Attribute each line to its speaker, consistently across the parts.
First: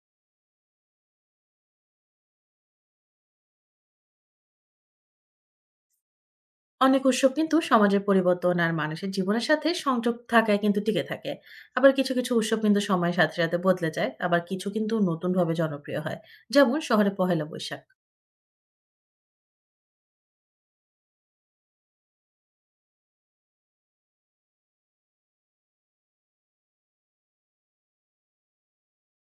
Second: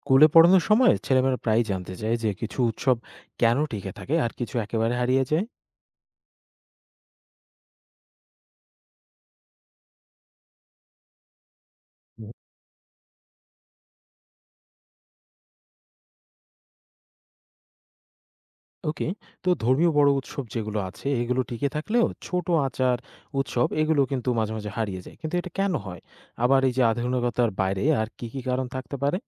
Speaker 1: স্কুলে পড়ানোর সময় ছেলেমেয়েরা প্রায়ই জানতে চায় যে কিছু উৎসব কেন টিকে থাকে আর কিছু একেবারে হারিয়ে যায়।
Speaker 2: অনেক উৎসব কিন্তু সমাজের পরিবর্তন আর মানুষের জীবনের সাথে সংযোগ থাকায় কিন্তু টিকে থাকে। আবার কিছু কিছু
Speaker 1: হুম।
Speaker 2: উৎসব কিন্তু সময়ের সাথে সাথে বদলে যায়, আবার কিছু কিন্তু নতুন ভাবে জনপ্রিয় হয়, যেমন শহরে পহেলা বৈশাখ।
Speaker 1: ওকে, তো ধর্মীয় বড় উৎসব যেগুলো আছে এগুলো টিকে থাকলেও ছোট আচার উৎসব এগুলো কিন্তু মাঝে মাঝে হারিয়ে যায়, কিন্তু এটা কেন হয়? আবার এই যে আধুনিকতার বাইরে আর কি কি কারণ থাকতে পারে?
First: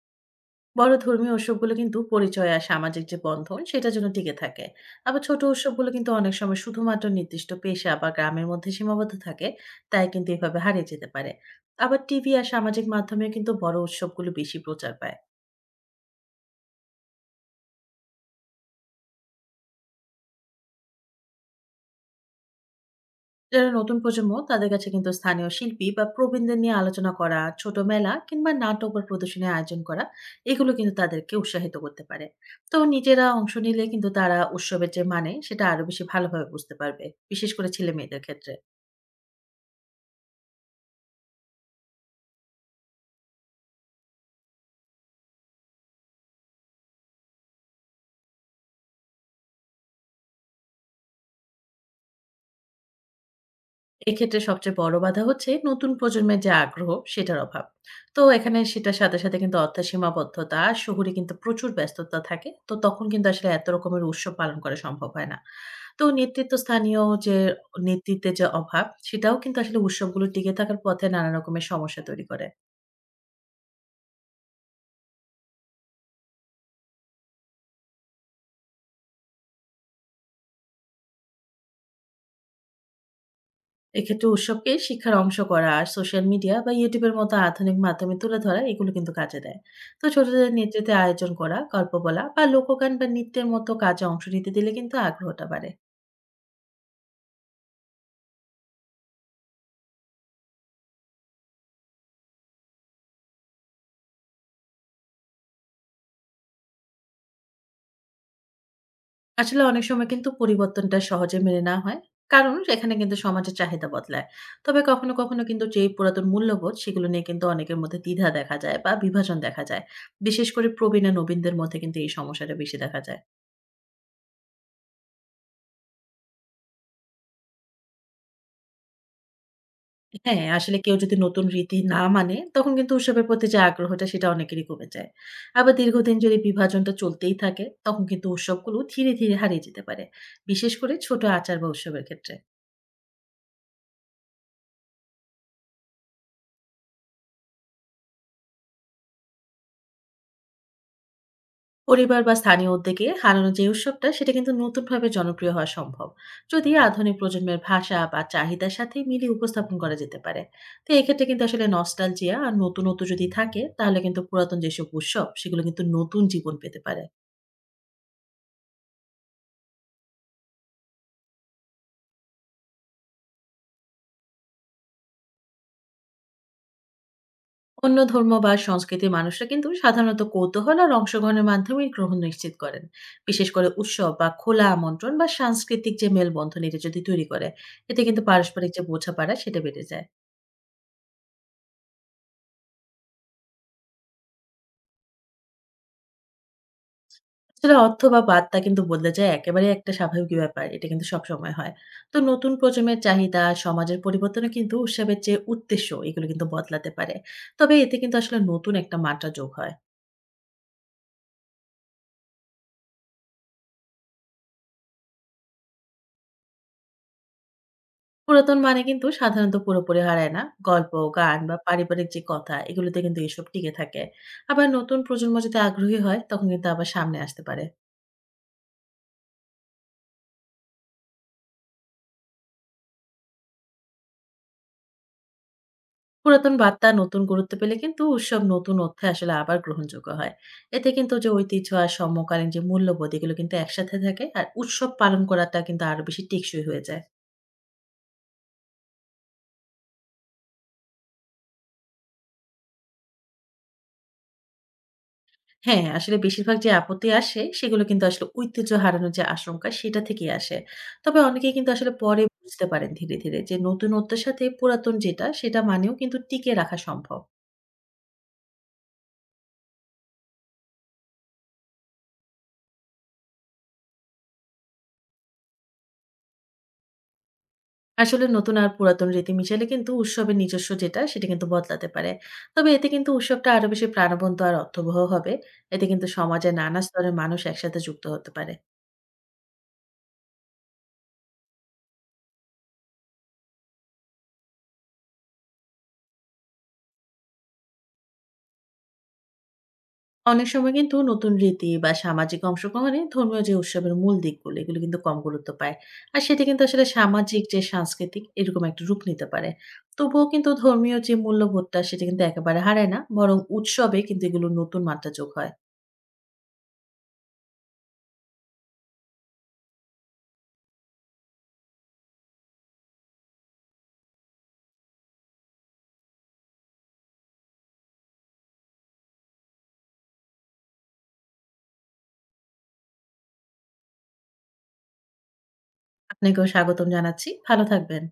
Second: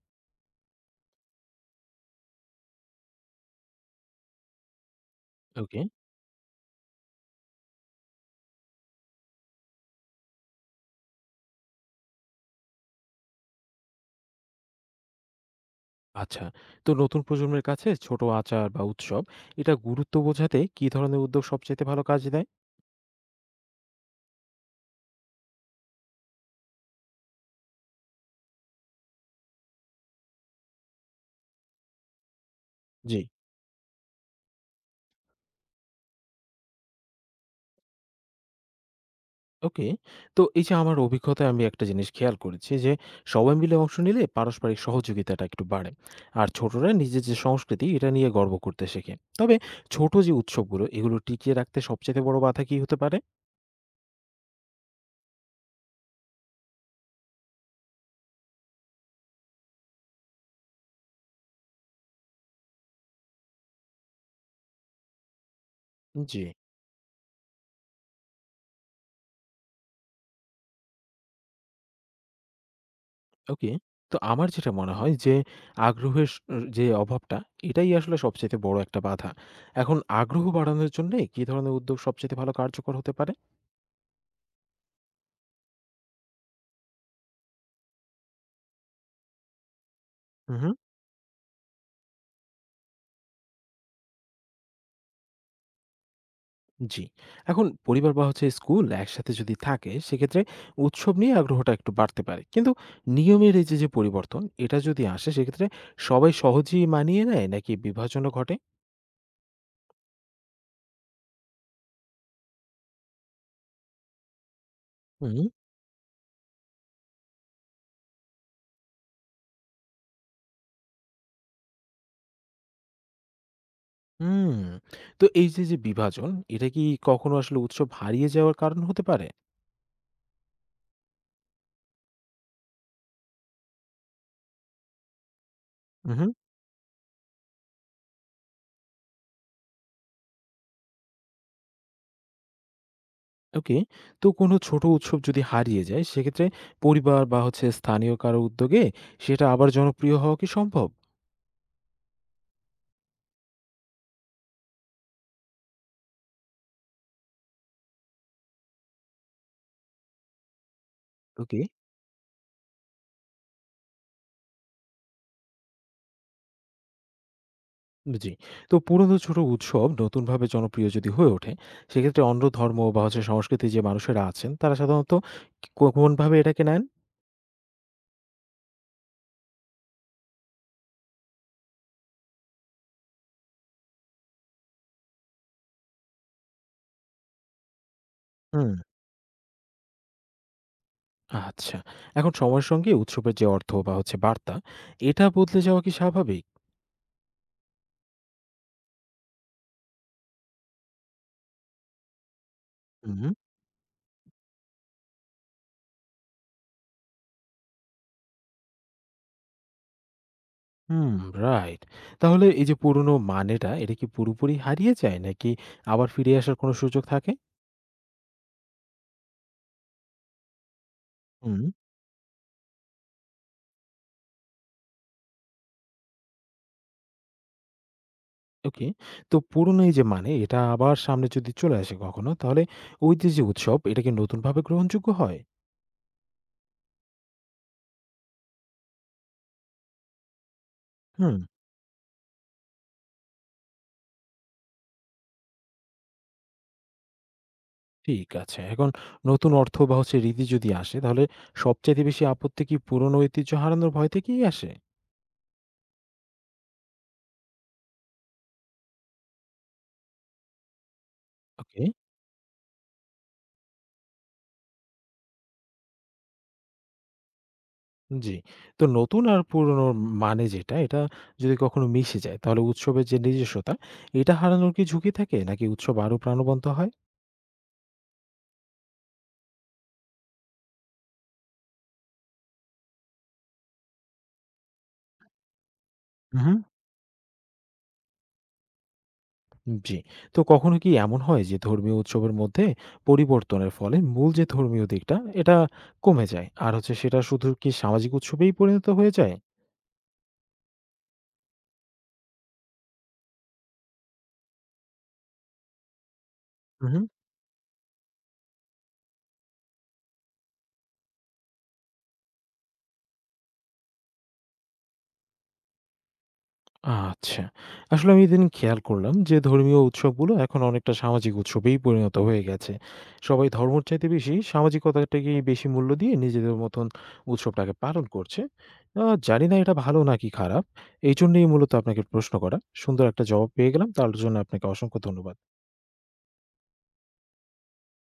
Speaker 2: বড় ধর্মীয় উৎসবগুলো কিন্তু পরিচয় আর সামাজিক যে বন্ধন সেটার জন্য টিকে থাকে। আবার ছোট
Speaker 1: ওকে।
Speaker 2: উৎসবগুলো কিন্তু অনেক সময় শুধুমাত্র নির্দিষ্ট পেশা বা গ্রামের মধ্যে সীমাবদ্ধ থাকে, তাই কিন্তু এভাবে হারিয়ে যেতে পারে। আবার টিভি আর সামাজিক মাধ্যমে কিন্তু বড় উৎসবগুলো বেশি প্রচার পায়।
Speaker 1: আচ্ছা, তো নতুন প্রজন্মের কাছে ছোট আচার বা উৎসব, এটা গুরুত্ব বোঝাতে কি ধরনের উদ্যোগ সবচেয়ে ভালো কাজ দেয়?
Speaker 2: যারা নতুন প্রজন্ম তাদের কাছে কিন্তু স্থানীয় শিল্পী বা প্রবীণদের নিয়ে আলোচনা করা, ছোট মেলা কিংবা নাটক বা প্রদর্শনীর আয়োজন করা, এগুলো কিন্তু তাদেরকে উৎসাহিত করতে পারে। তো
Speaker 1: জি।
Speaker 2: নিজেরা অংশ নিলে কিন্তু তারা উৎসবের যে মানে সেটা আরো বেশি ভালোভাবে বুঝতে পারবে, বিশেষ করে ছেলে মেয়েদের ক্ষেত্রে।
Speaker 1: ওকে। তো এই যে আমার অভিজ্ঞতায় আমি একটা জিনিস খেয়াল করেছি যে সবাই মিলে অংশ নিলে পারস্পরিক সহযোগিতাটা একটু বাড়ে, আর ছোটরা নিজের যে সংস্কৃতি এটা নিয়ে গর্ব করতে শেখে। তবে ছোট যে উৎসবগুলো এগুলো টিকিয়ে রাখতে সবচেয়ে বড় বাধা কি হতে পারে?
Speaker 2: এক্ষেত্রে সবচেয়ে বড় বাধা হচ্ছে নতুন প্রজন্মের যে আগ্রহ সেটার অভাব। তো এখানে সেটার সাথে কিন্তু অর্থের সীমাবদ্ধতা, শহুরে কিন্তু প্রচুর ব্যস্ততা থাকে। তো তখন কিন্তু আসলে এত রকমের উৎসব পালন করা সম্ভব হয় না। তো
Speaker 1: জি।
Speaker 2: নেতৃত্ব স্থানীয় যে নেতৃত্বের যে অভাব, সেটাও কিন্তু আসলে উৎসবগুলো টিকে থাকার পথে নানা রকমের সমস্যা তৈরি করে।
Speaker 1: ওকে, তো আমার যেটা মনে হয় যে আগ্রহের স- যে অভাবটা, এটাই আসলে সবচেয়ে বড় একটা বাধা। এখন আগ্রহ বাড়ানোর জন্য কি ধরনের উদ্যোগ সবচেয়ে ভালো কার্যকর হতে পারে?
Speaker 2: এক্ষেত্রে উৎসবকে শিক্ষার অংশ করা আর সোশ্যাল মিডিয়া বা ইউটিউবের মতো আধুনিক মাধ্যমে তুলে ধরা, এগুলো কিন্তু কাজে দেয়। তো ছোটদের
Speaker 1: হুম।
Speaker 2: নেতৃত্বে আয়োজন করা, গল্প বলা বা লোকগান বা নৃত্যের মতো কাজে অংশ নিতে দিলে কিন্তু আগ্রহটা বাড়ে।
Speaker 1: জি। এখন পরিবার বা হচ্ছে স্কুল একসাথে যদি থাকে সেক্ষেত্রে উৎসব নিয়ে আগ্রহটা একটু বাড়তে পারে। কিন্তু নিয়মের এই যে, যে পরিবর্তন এটা যদি আসে সেক্ষেত্রে সবাই সহজেই মানিয়ে নেয় নাকি বিভাজনও ঘটে?
Speaker 2: আসলে অনেক সময় কিন্তু পরিবর্তনটা সহজে মেনে নেওয়া হয়, কারণ এখানে কিন্তু সমাজের চাহিদা বদলায়। তবে কখনো
Speaker 1: হুম।
Speaker 2: কখনো কিন্তু যেই পুরাতন মূল্যবোধ সেগুলো নিয়ে কিন্তু অনেকের মধ্যে দ্বিধা দেখা যায় বা বিভাজন দেখা যায়। বিশেষ করে প্রবীণ আর নবীনদের মধ্যে কিন্তু এই সমস্যাটা বেশি দেখা যায়।
Speaker 1: হুম। তো এই যে, যে বিভাজন এটা কি কখনো আসলে উৎসব হারিয়ে যাওয়ার কারণ হতে পারে?
Speaker 2: হ্যাঁ, আসলে কেউ যদি নতুন রীতি না মানে তখন কিন্তু উৎসবের প্রতি যে আগ্রহটা সেটা অনেকেরই কমে যায়। আবার দীর্ঘদিন
Speaker 1: উহু।
Speaker 2: যদি বিভাজনটা চলতেই থাকে তখন কিন্তু উৎসবগুলো ধীরে হারিয়ে যেতে পারে, বিশেষ করে ছোট আচার বা উৎসবের ক্ষেত্রে।
Speaker 1: ওকে। তো কোনো ছোট উৎসব যদি হারিয়ে যায় সেক্ষেত্রে পরিবার বা হচ্ছে স্থানীয় কারো উদ্যোগে সেটা আবার জনপ্রিয় হওয়া কি সম্ভব?
Speaker 2: পরিবার বা স্থানীয় উদ্যোগে হারানো যে উৎসবটা সেটা কিন্তু নতুনভাবে জনপ্রিয় হওয়া সম্ভব, যদি আধুনিক প্রজন্মের ভাষা বা চাহিদার সাথে মিলিয়ে উপস্থাপন করা যেতে পারে। তো এক্ষেত্রে কিন্তু
Speaker 1: ওকে।
Speaker 2: আসলে নস্টালজিয়া আর নতুনত্ব যদি থাকে তাহলে কিন্তু পুরাতন যেসব উৎসব সেগুলো কিন্তু নতুন জীবন পেতে পারে।
Speaker 1: জি। তো পুরনো ছোট উৎসব নতুনভাবে জনপ্রিয় যদি হয়ে ওঠে, সেক্ষেত্রে অন্য ধর্ম বা হচ্ছে সংস্কৃতির যে মানুষেরা আছেন, তারা সাধারণত কোনভাবে এটাকে নেন?
Speaker 2: অন্য ধর্ম বা সংস্কৃতির মানুষরা কিন্তু সাধারণত কৌতূহল আর অংশগ্রহণের মাধ্যমে গ্রহণ নিশ্চিত করেন, বিশেষ করে উৎসব বা খোলা আমন্ত্রণ বা সাংস্কৃতিক যে মেলবন্ধন এটা যদি তৈরি করে। এতে কিন্তু পারস্পরিক
Speaker 1: হুম।
Speaker 2: যে বোঝাপড়া সেটা বেড়ে যায়।
Speaker 1: আচ্ছা। এখন সময়ের সঙ্গে উৎসবের যে অর্থ বা হচ্ছে বার্তা, এটা বদলে যাওয়া কি স্বাভাবিক?
Speaker 2: আসলে অর্থ বা বার্তা কিন্তু বদলে যায়, একেবারে একটা স্বাভাবিক ব্যাপার, এটা কিন্তু সবসময় হয়। তো নতুন প্রজন্মের
Speaker 1: হুম।
Speaker 2: চাহিদা, সমাজের পরিবর্তনে কিন্তু উৎসবের যে উদ্দেশ্য এগুলো কিন্তু বদলাতে পারে। তবে এতে কিন্তু আসলে নতুন একটা মাত্রা যোগ হয়।
Speaker 1: হুম, রাইট। তাহলে এই যে পুরনো মানেটা, এটা কি পুরোপুরি হারিয়ে যায় নাকি আবার ফিরে আসার কোনো সুযোগ থাকে?
Speaker 2: পুরাতন মানে কিন্তু সাধারণত পুরোপুরি হারায় না। গল্প, গান বা
Speaker 1: হুম।
Speaker 2: পারিবারিক যে কথা এগুলোতে কিন্তু এসব টিকে থাকে। আবার নতুন প্রজন্ম যদি আগ্রহী হয় তখন কিন্তু আবার সামনে আসতে পারে।
Speaker 1: ওকে। তো পুরনো এই যে মানে, এটা আবার সামনে যদি চলে আসে কখনো, তাহলে ওই যে, যে উৎসব, এটা কি নতুনভাবে গ্রহণযোগ্য হয়?
Speaker 2: পুরাতন বার্তা নতুন গুরুত্ব পেলে কিন্তু উৎসব নতুন অর্থে আসলে আবার গ্রহণযোগ্য হয়। এতে কিন্তু যে
Speaker 1: হুম,
Speaker 2: ঐতিহ্য আর সমকালীন যে মূল্যবোধ এগুলো কিন্তু একসাথে থাকে আর উৎসব পালন করাটা কিন্তু আরো বেশি টেকসই হয়ে যায়।
Speaker 1: ঠিক আছে। এখন নতুন অর্থ বা হচ্ছে রীতি যদি আসে তাহলে সবচাইতে বেশি আপত্তি কি পুরনো ঐতিহ্য হারানোর ভয় থেকেই আসে?
Speaker 2: হ্যাঁ, আসলে বেশিরভাগ যে আপত্তি আসে সেগুলো কিন্তু আসলে ঐতিহ্য হারানোর যে আশঙ্কা সেটা থেকেই আসে। তবে অনেকেই কিন্তু
Speaker 1: ওকে,
Speaker 2: আসলে পরে বুঝতে পারেন ধীরে যে নতুনত্বের সাথে পুরাতন যেটা সেটা মানেও কিন্তু টিকিয়ে রাখা সম্ভব।
Speaker 1: জি। তো নতুন আর পুরনোর মানে যেটা এটা যদি কখনো মিশে যায় তাহলে উৎসবের যে নিজস্বতা এটা হারানোর কি ঝুঁকি থাকে নাকি উৎসব আরো প্রাণবন্ত হয়?
Speaker 2: আসলে নতুন আর পুরাতন রীতি মিশালে কিন্তু উৎসবের নিজস্ব যেটা সেটা কিন্তু বদলাতে পারে। তবে এতে কিন্তু উৎসবটা আরো বেশি প্রাণবন্ত আর অর্থবহ হবে। এতে কিন্তু সমাজের
Speaker 1: হুম।
Speaker 2: নানা স্তরের মানুষ একসাথে যুক্ত হতে পারে।
Speaker 1: জি। তো কখনো কি এমন হয় যে ধর্মীয় উৎসবের মধ্যে পরিবর্তনের ফলে মূল যে ধর্মীয় দিকটা এটা কমে যায় আর হচ্ছে সেটা শুধু কি সামাজিক উৎসবেই পরিণত হয়ে যায়?
Speaker 2: অনেক সময় কিন্তু নতুন রীতি বা সামাজিক অংশগ্রহণে ধর্মীয় যে উৎসবের মূল দিকগুলো এগুলো কিন্তু কম গুরুত্ব পায়। আর সেটা কিন্তু আসলে সামাজিক, যে সাংস্কৃতিক এরকম একটা রূপ নিতে পারে। তবুও কিন্তু ধর্মীয় যে মূল্যবোধটা সেটা কিন্তু একেবারে হারায় না, বরং উৎসবে কিন্তু এগুলো নতুন মাত্রা যোগ হয়।
Speaker 1: আচ্ছা। আসলে আমি ইদানিং খেয়াল করলাম যে ধর্মীয় উৎসবগুলো এখন অনেকটা সামাজিক উৎসবেই পরিণত হয়ে গেছে। সবাই ধর্মর চাইতে বেশি সামাজিকতাটাকেই বেশি মূল্য দিয়ে নিজেদের মতন উৎসবটাকে পালন করছে। আ জানি না এটা ভালো নাকি খারাপ। এইজন্যেই মূলত আপনাকে প্রশ্ন করা। সুন্দর একটা জবাব পেয়ে গেলাম। তার জন্য আপনাকে অসংখ্য ধন্যবাদ।
Speaker 2: আপনাকেও স্বাগতম জানাচ্ছি, ভালো থাকবেন।